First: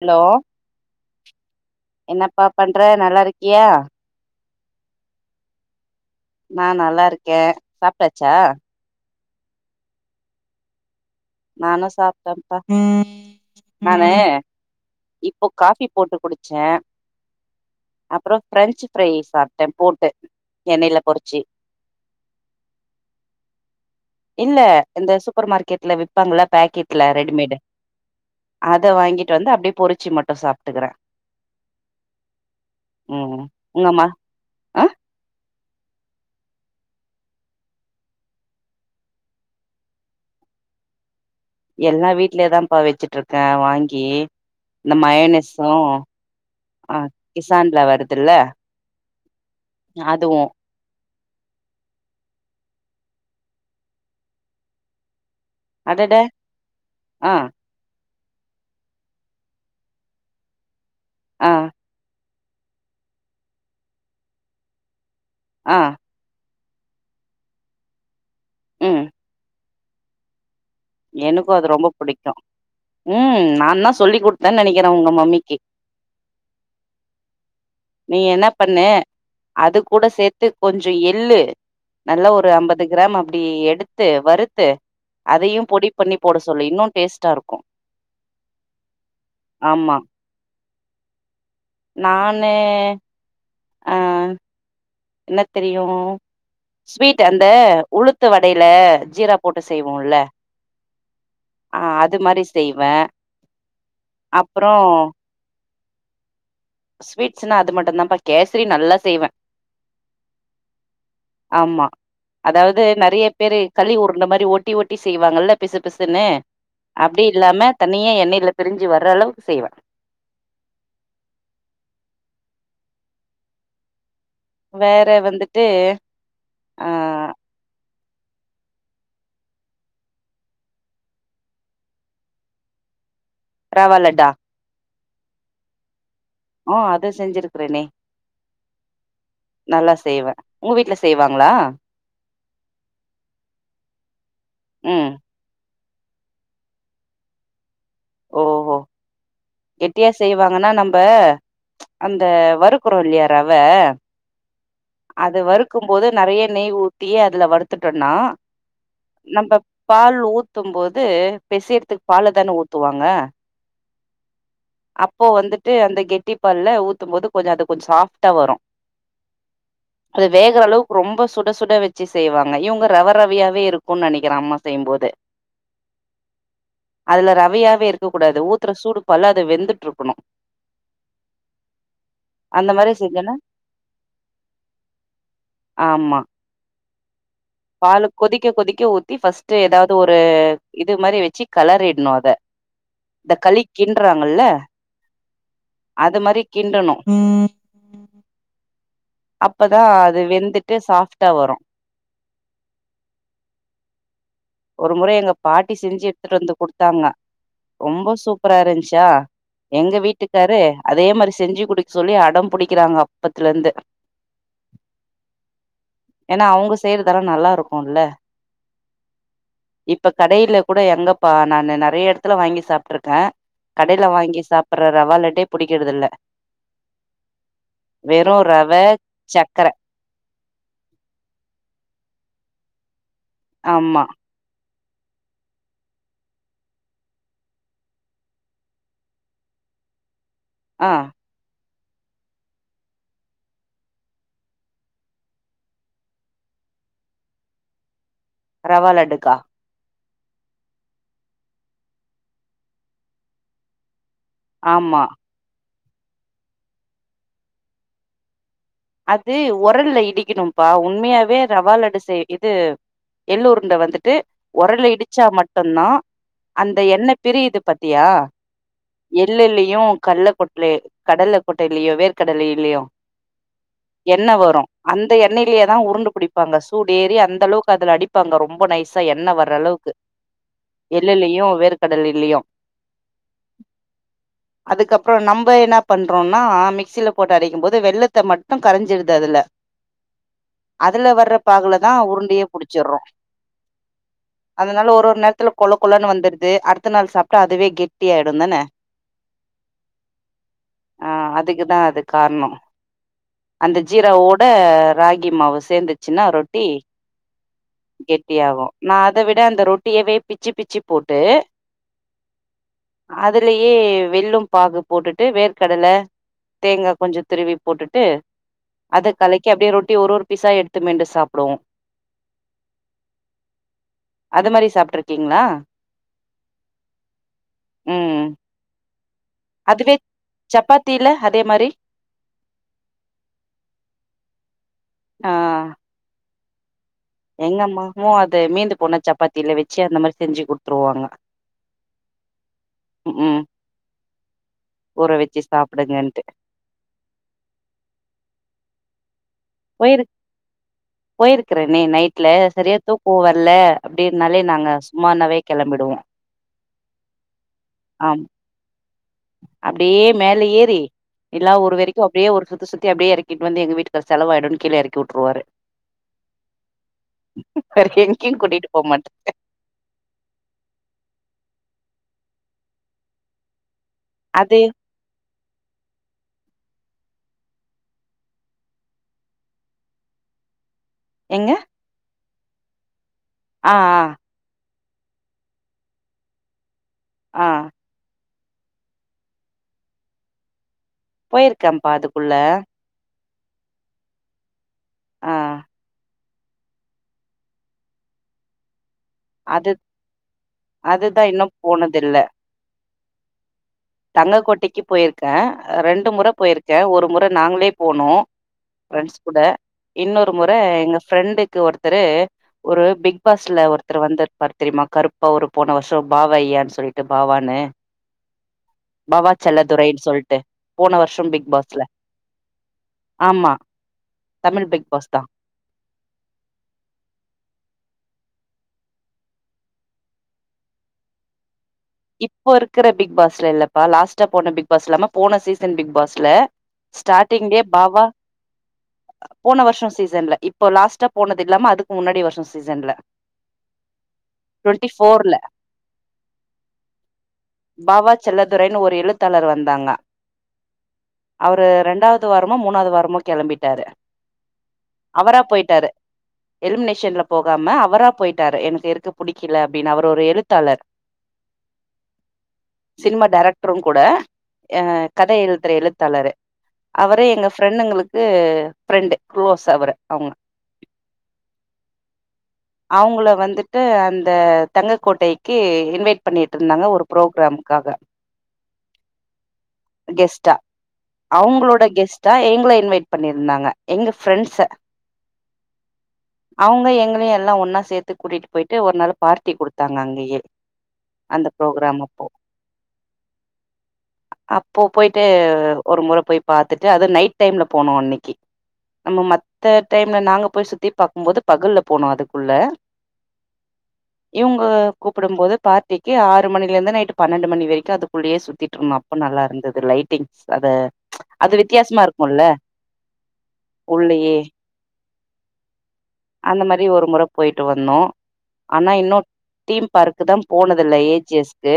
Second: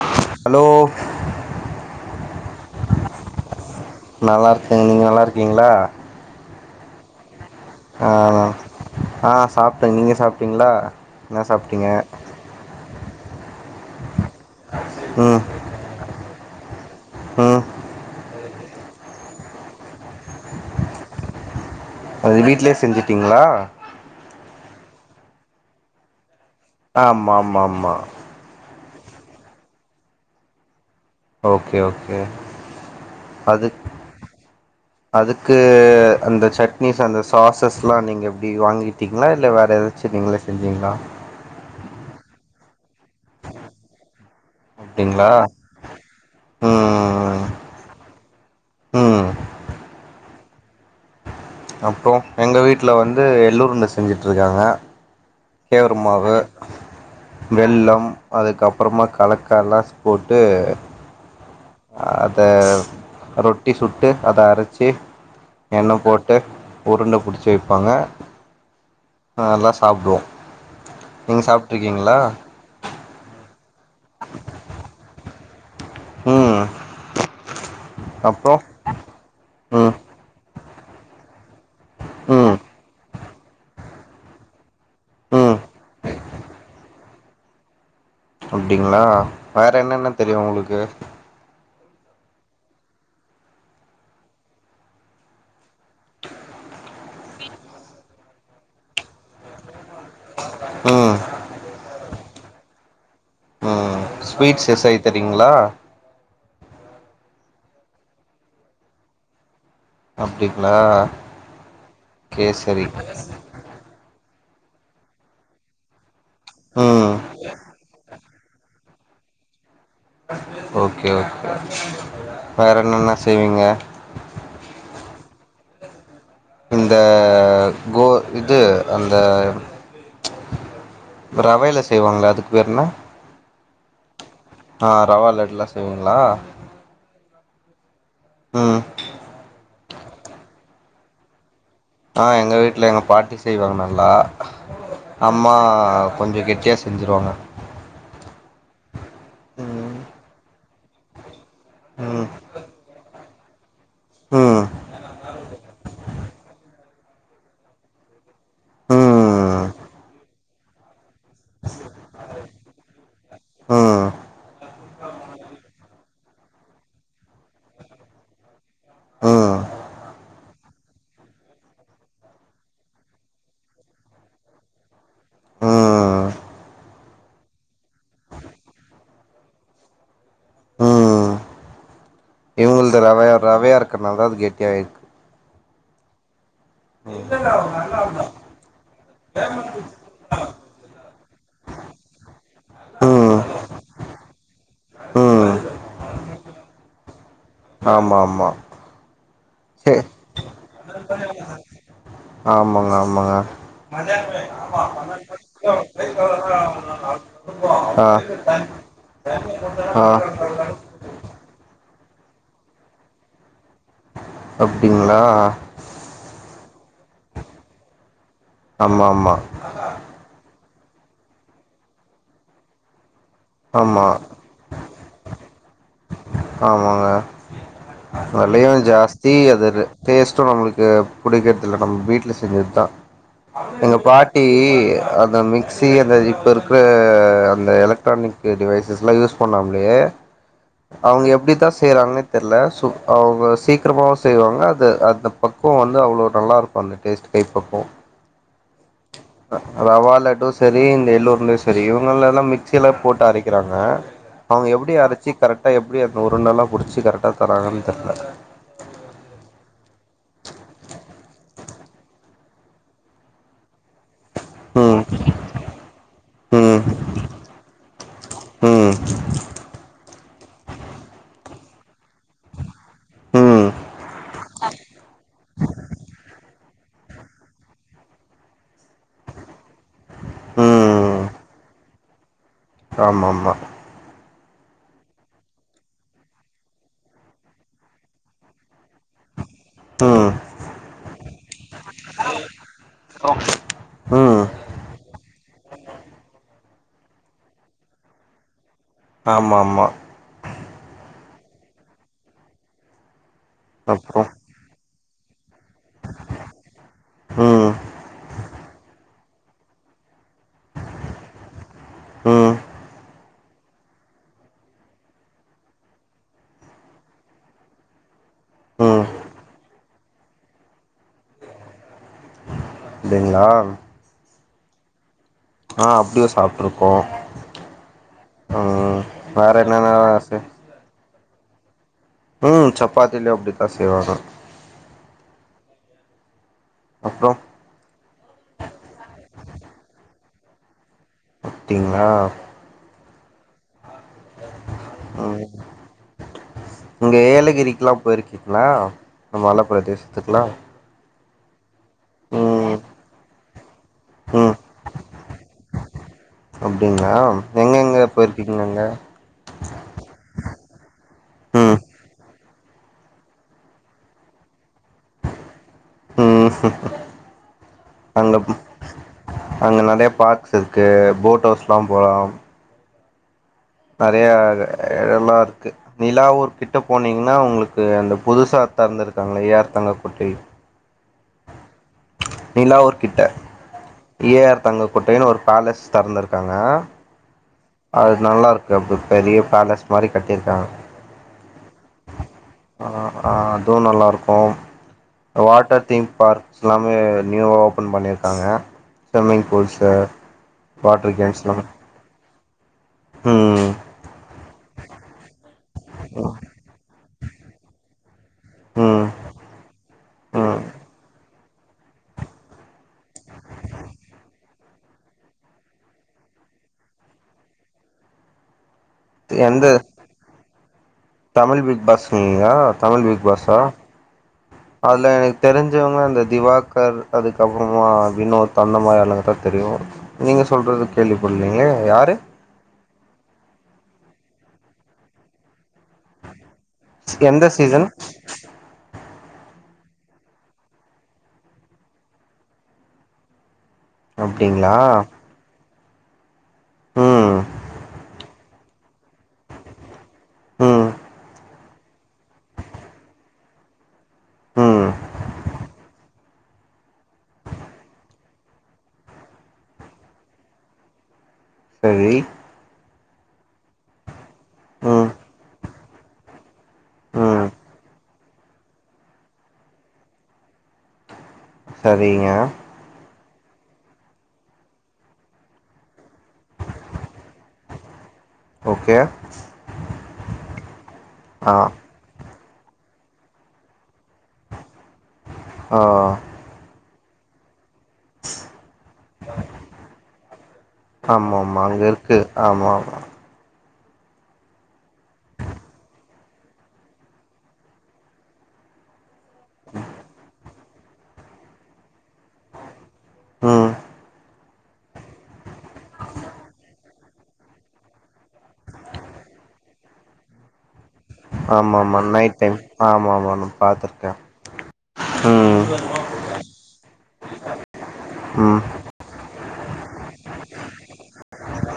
hello என்னப்பா பண்ற நல்லாருக்கியா நல்லாருக்கேன் நீங்க நல்லாருக்கீங்களா நா நல்லாருக்கே ஆ நா சாப்ட்டே நீங்க சாப்ட்டீங்களா என்ன சாப்ட்டீங்க நானு சாப்ட்டேன்ப்பா நானு இப்போ காஃபி போட்டுக் குடிச்சே ஆ அப்றோ ஃப்ரெஞ்சு ஃப்ரை சாப்ட்டே போட்டு எண்ணைலப் பொறிச்சு அது வீட்லயே செஞ்சிட்டிங்களா இல்ல இந்த சூப்பர் மார்க்கெட்ல விப்பாங்கள்ள பேக்கெட்ல ஆமா ரெடிமேடு ஆமா ஆமா அத வாங்கிட்டு வந்து அப்டியே பொறிச்சு மட்டு சாப்ட்டுக்குறே ஓகே ஓகே ம் அதுக் உங்கம்மா ஆ அதுக்கு அந்த சட்னிஸ் அந்த சாஸஸ்லா நீங்க எப்டி வாங்கிட்டீங்களா இல்ல வேற எத ச்சு நீங்களே செஞ்சிங்களா எல்லா வீட்லயே தான்ப்பா வச்சுட்ருக்கே வாங்கி இந்த அப்டிங்களா மயனசு ஆ ம் கிசான்ல வருதுல்ல ம் அதுவு அப்றோ எங்க வீட்ல வந்து எள்ளுருண்ட செஞ்சுட்ருக்காங்க அடட கெவருமாவு ஆ வெள்ளம் அதுக்கப்பறமா கலக்கலாஸ் போட்டு ஆ அத ரொட்டி சுட்டு அத அரச்சி ஆ எண்ணப் போட் டு உருண்ட புடிச்சி வைப்பாங்க ம் நல்லா சாப்டுவோ நீங்க எனக்கு அது ரொம்ப சாப்ட்ருக்கீங்ளா புடிக்கு ம் நான்தா சொல்லி்க் குடுத்தன் நனைக்கிற உங்க மம்மிக்கு ம் நீ என்ன அப்றோ பண்ணு அது ம் கூட சேத்துக் கொஞ்ச எள்ளு நல்ல ஒரு ம் அம்பது கிராம் அப்டி எடுத்து வறுத்து ம் அதயு பொடிப் பண்ணி போட சொல்லு இன்னு டேஸ்ட்டா இருக்கு அப்டிங்ளா வேற ஆமா என்னென்ன தெரியு உங்ளுக்கு நானு அ என்ன தெரியு ஸ்வீட் அந்த உளுத்து வடைல ஜீரா போட்டு செய்வோல்ல ம் ஆ அது மாரி செய்வ ம் ஸ்வீட்ஸ் அப்றோ எ செய்ய தெரியுங்களா ஸ்வீட்ஸ்ன்னா அது மட்டுந்தாப்பா கேசரி நல்லா செய்வ அப்டிங்ளா ஆமா அதாவது நெறைய பேரு களி உருண்ட மாரி ஓட்டி ஓட்டி செய்வாங்கல்ல பிசு பிசுன்னு ம் அப்டி இல்லாம தனியா எண்ணெல பிரிஞ்சு வர்ற அளவுக்கு செய்வ ஓகே ஓகே வேற என்னென்னலா செய்வீங்க வேற வந்துட்டு ஆ இந்த கோ இது அந்த ரவைல செய்வாங்கள அதுக்கு பேர் என்ன ரவா லட்டா ஆ ரவா லட்டுலா செய்வீங்ளா ஓ அது செஞ்சிருக்றேனே ம் நல்லா செய்வ உங்க வீட்ல செய்வாங்களா ஆ எங்க வீட்ல எங்க பாட்டி செய்வாங்க நல்லா ம் அம்மா கொஞ்சோ கெட்டியாக செஞ்சுருவாங்க ஓ ம் கெட்டியா செய்வாங்கன்னா நம்மப அந்த ம் வருக்குறோல்லியா ரவ ம் அது வறுக்கும் போது நெறைய நெய் ஊத்தி அதுல வறுத்துட்டோன்னா நம்ப ம் பால் ஊத்தும் போது பெசைறதுக்கு பால தான ஊத்துவாங்க ஆ அப்போ வந்துட்டு அந்த கெட்டி பால்ல ஊத்தும்போது கொஞ்சோ அது கொஞ்சோ சாஃப்டா வரு ம் அது வேகற அளவுக்கு ரொம்ப சுட சுட வச்சு செய்வாங்க இவங்க ரவ ரவயாவே இருக்குன் நெனைக்கிற அம்மா செய்யும்போது ஆ அதுல ரவையாவே இருக்க கூடாது ஊத்துற சூடு பால்ல அது வெந்துட்ருக்கணு ம் அந்த மாரி இந்த ரவ செஞ்சோன்னா ரவையா இருக்கிறதுனால தா அது கெட்டியாயிருது ஆமா ம் பாலு கொதிக்க கொதிக்க ஊத்தி பஃர்ஸ்ட்டு ஏதாது ஒரு இது மாரி வச்சு கலரிட்ணு அத இந்த ம் களி கின்றாங்கல்ல ம் அது மாரி கிண்டணும் ஆமா ஆமா அப்பதான் சே அது வெந்துட்டு சாஃப்ட்டா வரும் ஆமாங்க ஆமாங்க மத எப்பனா ஒரு முறை எங்க பாட்டி செஞ்சு எடுத்துட்டு வந்து குடுத்தாங்க ஆ ரொம்ப சூப்பரா இருந்துச்சா எங்க ஆ வீட்டுக்காரு அதே மாரி செஞ்சு குடுக் க சொல்லி அடம் புடிக்கிறாங்க அப்பத்துல இருந்து அப்டிங்களா ஏனா அவுங்க செய்யறதெல்லா நல்லா இருக்கும்ல ஆமா ஆமா இப்ப கடையில கூட எங்கப்பா நான் நிறைய எடத்துல வாங்கி சாப்பிட்டுருக்கே ஆமா கடையில வாங்கி சாப் அப்ரோ ரவாலட்டே புடிக்கிறது இல்ல ஆமாங்க வெறு ரவ விலையும் ஜாஸ்தி அது சக்கர ரே டேஸ்ட்டும் நம்மளுக்கு புடிக்கிறதில்லநம்ம வீட்ல செஞ்சது தா எங்க ஆமா பாட்டி அந்த மிக்ஸி அந்த இப்ப இருக்கிற அந்த எலக்ட்ரானிக் டிவைஸஸ்லாம் யூஸ் பண்ணாமலேயே ஆ அவங்க எப்டி தா செய்கிறாங்கன்னே தெர்ல அவங்க சீக்கிரமாகவும் செய்வாங்க அது அந்த பக்குவோ வந்து அவ்ளோ நல்லாயிருக்கும் அந்த டேஸ்டு கை பக்குவோ ரவா லட்டு கா ரவாலட்டு சேரி இந்த எள் உருண்டையும் சேரி இவங்க எல்லா மிக்சிலே போட்டு அரைக்கிறாங்க அவங்க எப்டி ஆமா அரச்சு கரெக்டா எப்டி அந்த உருண்டல்லாம் புடிச்சு கரெக்டா தராங்கன்னு தெர்ல அது ஒரல்ல இடிக்கணும்ப்பா உண்மையாவே ரவா லட்டு செய் இது எல்லூருண்ட வந்துட்டு ம் ஓரல்லஇடிச்சா மட்டுதா அந்த ம் என்ன பிரியிது பாத்தியா ம் எல்லீலையும் கல்கொட்லே கடல்ல கொட்டைல்லையோ வேர்க்கடல்லலையோ ம் என்னவரு அந்த எண்ணலே தா உருண்ட புடிப்பாங்க சூடூ ஏறி அந்த அளவுக்கு அதுல அடி ப்பாங்க ரொம்ப நைசா என்ன வர்ர அளவுக்கு எல்லூலையு வேர்கடலியு ஆமா ஆமா அதுக்கப்புரோ நம்ம என்ன பண்றோம்னா மிக்சியில போட்டு அடைக்கும் போது வெள்ள த்த மட்டும் கரஞ்சீரிது அதுல ம்ம் அதுல வர்ற பாகுல தா உருண்டையே புடிச்சிர்ரோ ம்ம் அதனால ஒரு ஒரு நேரத்துல கொழ கொலனு வந்துருது அடுத்த நாள் சாப்ட்டா அதுவே கெட்டி ஆய்டும் தானே ஆமா ஆமா ஆ அதுக்குதான் அது கார்னோ அந்த ஜீரா அப்றோ ஓட ராகி மாவு சேந்துச்சுன்னா ரொட்டி ம் கெட்டியாகு நா அத விட அந்த ரொட்டியவே பிச்சு பிச்சு போட்டு ம் அதிலயே வெள்ள பாகு போட்டுட்டு வேர்க்கடலே தேங்கா கொஞ்சம் துருவி போட் ட்டு ம் அது கலைக்கி அப்டியே ரொட்டி ஒரு ஒரு பீஸா எடுத்து மெண்டு சாப்பிடுவோ அப்டிங்களா அது மாரி சாப்ட்ருக்கீங்ளா ஆ அப்டியு சாப்புட்ருக்கோ ம் ம் ஆ அதுவே சப்பாத்தில அதே மாரி ம் சப்பாத்திலையு அப்டித்தா செய்வாங்க ஆ அப்றோ எங்க அம்மாவுக்கு அது மீந்து போன சப்பாத்தில வச்சு அந்த மாரி செஞ்சு குடுத்துருவாங்க அப்டிங்ளா ம் ஹும் ஊற வச்சு ம் சாப்புடுகன்ட்டு இங்க ஏலகிரிக்லா போயிருக்கீங்களா இந்த மலபிரதேசத்துக்குல்லா போயிருக்குறேனே நைட்ல சரியா தூக்கோ வர்ல அப்டின்னாலே ம் நாங்க சும்மானவே கெளம்பிடுவோ அப்டிங்களா எங்க எங்க ஆ போயிருக்கீங்க நீங்க அப்டியே மேல ஏறி எல்லா ஊர் ம் வரைக்கு அப்டியே ஒரு சுத்து சுத்தி அப்டியே எறக்கிட்டு வந்து எங்க வீட்டுக்காரு செலவாயிடுன்னு கீழ எறக்கி வுட்டுருவாரு ம் இப்பவரைக்கு எங்கயு அங்க கூட்டிட்டு போக மாட்டார் அங்க நெறையா பார்க்ஸ் இருக்கு ஃபோட் ஹவுஸ்லா போலாம் நெறையா அது எடோல்லா இருக்கு நிலாவூர் கிட்ட போனீங்கன்னா உங்களுக்கு அந்த புதுசா தெறந்திருக்காங்கலையா ஏ ஆர் தங்கக்கோட்டை எங்க நிலாவூர் கிட்ட ஆ ஆ ஏ ஆர் தங்கக்கோட்டைன்னு ஒரு ஃபேலஸ் தெறந்துருக்காங்க ஆ அது நல்லா இருக்கா அப் பெரிய ஃபேலஸ் மாரி கட்டிருக்காங்க போயிருக்கேப்பா அதுக்குள்ள ஆ அ அதுவு நல்லாருக்கு ஆ வாட்டர் தீம் பார்க் எல்லாமே நியூவா ஓப்பன் பண்ணியிருக்காங்க தம்மிங் அது பூல்ஸ்டர் வாட்டர் கேம்ஸ்லாம் தெர்ல ம் ம் தங்கக்கோட்டைக்கிப் போயிருக்கே ரெண்டு முற போயிருக்கே ஒரு முற நாங்ளே போனோ ம் ஃப்ரெண்ட்ஸ் கூட இன்னொரு முற ம் எங்க ஃப்ரெண்டுக்கு ஒருத்தரு ஒரு பிக்பாஸ்ல ஒருத்தரு வந்தருப்பாரு தெரியுமா கருப்பா ஒரு போன வர்ஷோ பாவையான்னு சொல்லிட்டு பாவானு பாவா எந்த செல்லதுரைன் சொல்ட்டு போன வர்ஷோ தமிழ் பிக்பாஸ்ல பிக் பாஸ்ங்களா தமிழ் பிக் ஆமா தமிழ் பிக்பாஸ் தா தெரிஞ்சவுங்க அந்த திவாக்கர் அதுக்கப்பறமா வினோத் அந்த மாரி ஆளுங்க தா தெரியு நீங்க சொல்றது கேள்விப்பட்லயே யாரு இப்ப இருக்குற பிக் பாஸ்ல இல்லப்பா லாஸ்ட்டா போன பிக் பாஸ் இல்லாம போன சீசன் பிக் பாஸ் ல எந்த ஸ்டார்டிங்கே சீசன் பாவா போன வர்ஷோ சீசன்ல இப்ப லாஸ்டா போனது இல்லாம அதுக்கு முன்னாடி வர்ஷோ சீசன்ல அப்டிங்ளா டுவெண்ட்டி ஃபோர்ல ம் பாவா செல்லதுரைனு ஒரு எழுத்தாளர் வந்தாங்க ம் அவரு ரெண்டாவ்து வாரமோ மூணாவ்து வாரமோ கெளம்பிட்டாரு ம் அவரா போய்ட்டாரு எலிமினேஷன்ல போகாம அவரா போய்ட்டாரு எனக்கு இருக்க புடிக்கல அப்டினு அவர் ஒரு எழுத்தாளர் செரி சினிமா டைரக்ட்ரு கூட அ ம் கத எழுதுற எழுத்தாளரு அவரு ம் எங்க ஃப்ரெண்டுங்களுக்கு ஃப்ரெண்டு க்ளோஸ் அவரு அவுங்க சரிங்க அவுங்கள வந்துட்டு அந்த தங்கக்கோட்டைக்கு இன்வைட் பண்ணீட்ருந்தாங்க ஒரு ப்ரோக்ராம்க்காக ஓகே கெஸ்ட்டா ஆ அவுங்களோட கெஸ்ட் டா எங்கள இன்வைட் பண்ணீர்ருந்தாங்க எங்க ஃப்ரெண்ட்ஸ ஆ அவுங்க எங்கள எல்லா ஒன்னா சேத்து கூட்டிட் போய்ட்டு ஒரு நாளு பார்ட்டி குடுத்தாங்க அங்கயே அந்த ஆமாமா அங்க ப்ரோக்ராம் இருக்கு அப்போ ஆமாமா அப்போ போய்ட்டு ஒரு முற போய் பாத்துட்டு அது நைட் டைம்ல போனோ அன்னைக்கி நம்ம மத்த டைம்ல நாங்க போய் சுத்தி பாக்கும் போது பகல்ல போனோ அதுக்குள்ள ம் இவுங்க கூப்படும் போது பார்டிக்கு ஆறு மணிலர்ந்து நைட்டு பன்னெண்டு மணி வரிக்கு அதுக்குள்ளயே சுத்திட்ருந்தோ அப்ப நல்லார்ந்தது லைட்டிங் சத ஆமாமா நைட் டைம் ஆமாமா நா பாத்துருக்கே உள்ளயே ம் அந்த மாரி ஒரு முற போய்ட்டு வந்தோ ம் ஆனா இன்னு டீம் பார்க்கு தா போனதில்ல ஏ ஜி எஸ் க்கு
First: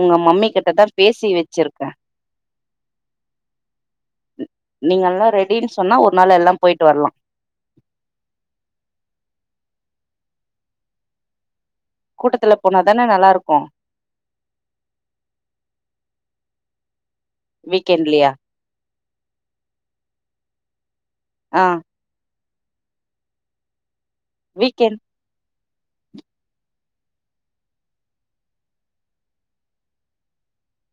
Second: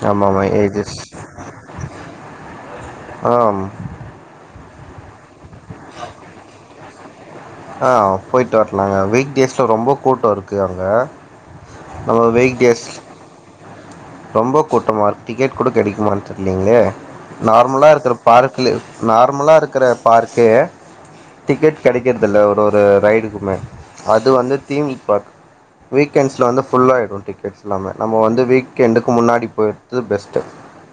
உங்க ஆமாமா மம்மி கிட்டதா ஏஜஸ் பேசி வெச்சிருக்கே ஆம் நீங்கெல்லா ரெடின் சொன்னா ஒரு நாள் எல்லா போய்ட்டு வர்லா ஆ போய்ட்டு வர்லாங்க வீக் டேஸ்ல ரொம்ப கூட்டோ இருக்கு அங்க நம்ம கூட்டத்துல வீக் போன டேஸ் தான நல்லார்க்கு ரொம்ப கூட்டமா இருக் டிக்கெட் கூட கெடைக்குமான் தெர்லீங்களே நார்மலா இருக்கற வீக்கெண்ட்லயா பார்க் குலு நார்மலா இருக்கற பார்க்கே ஆ டிக்கெட் கெடைக்ற் துல்ல ஒரு ஒரு ரைடுக்குமே அது வந்து தீம் வீக்கெண்ட் பார்க் வீக்கெண்ட்ஸ்ல வந்து ஃபுல்லாய்டு டிக்கெட்ஸ் எல்லாமே நம்ம வந்து வீக்கெண்டுக்கு முன்னாடி போயர்து பெஸ்ட்டு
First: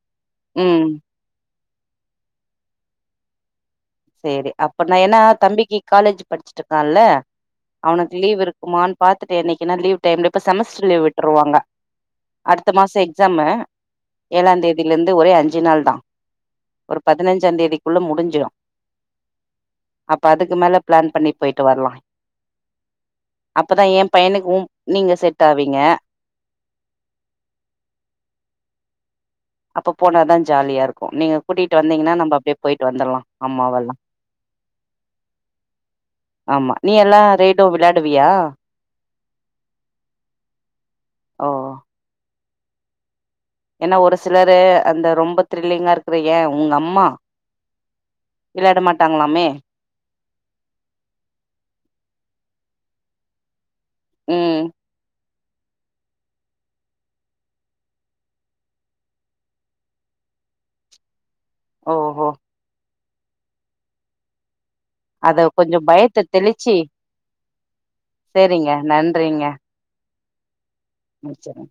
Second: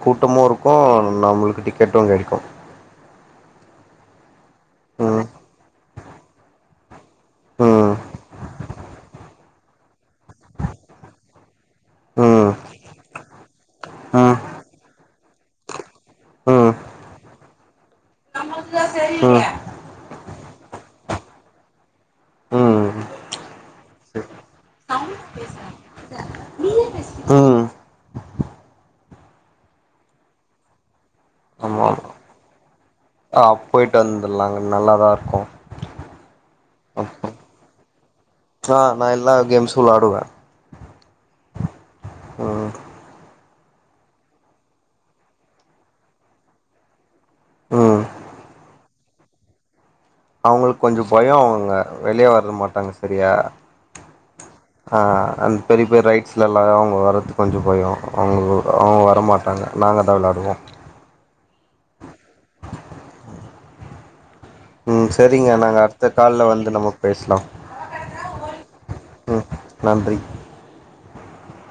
கூட்டமு இருக்கு ம் நம்மளுக்கு டிக்கெட்டு கெடைக்கு சேரி அப்ப நா ஏனா ம் தம்பிக்கு காலேஜு படிச்சிட்ருக்கால்ல ம் அவனுக்கு லீவ் இருக்குமான் பாத்துட்டு என்னைக்கின்னா லீவ் டைம்லே இப்ப செமஸ்டர் லீவ் விட்ருவாங்க ம் அடுத்த மாசோ எக்ஸாமு ம் ஏழாந்தேதிலிர்ந்து ஒரே அஞ்சு நாள் தா ஒரு பதினஞ்சா தேதிக்குள்ள முடிஞ்சிரு ம் அப்ப அதுக்கு மேல ப்ளான் பண்ணி போய்ட்டு வர்லா ம் ம் அப்பதா எ பையனுக்கு உ நீங்க செட் ஆவீங்க ம் அப்ப போனாதா ஜாலியாருக்கு நீங்க ஆமா கூட்டிட்டு ஆமா வந்தீங்கன்னா நம்ப அப்டே போய்ட்டு வந்தர்லா ஆ போயிட்டு வந்துர்லாங்க நல்லாதா இருக்கு ஆமா நீ எல்லா ரேடோ விளாடுவியா ஆ நா எல்லா கேம்ஸ்சும் விளையாடுவே ஓ ம் ஏன்னா ஒரு சிலரு அந்த ரொம்ப த்ரில்லிங்கா இருக்கிற ஏ உங்க அம்மா ம் விளையாட மாட்டாங்களாமே அவுங்களுக்கு கொஞ்சோ பயோ அவுங்க வெளிய வர மாட்டாங்க சரியா ம் ஆ அந் பெரிய பெரிய ரைட்ஸிலல்லா அவுங்க வர்றதுக்கு கொஞ்ச பயோ அவுங்க அவங்க வர மாட்டாங்க நாங்க தா விளையாடுவோ ஓஹோ ம் அத செரிங்க கொஞ்சோ நாங்க அடுத்த பயத்த கால்ல வந்து நம்ம பேசலா செரிங்க நன்றிங்க ம் நன்றி அ வெச்சுறே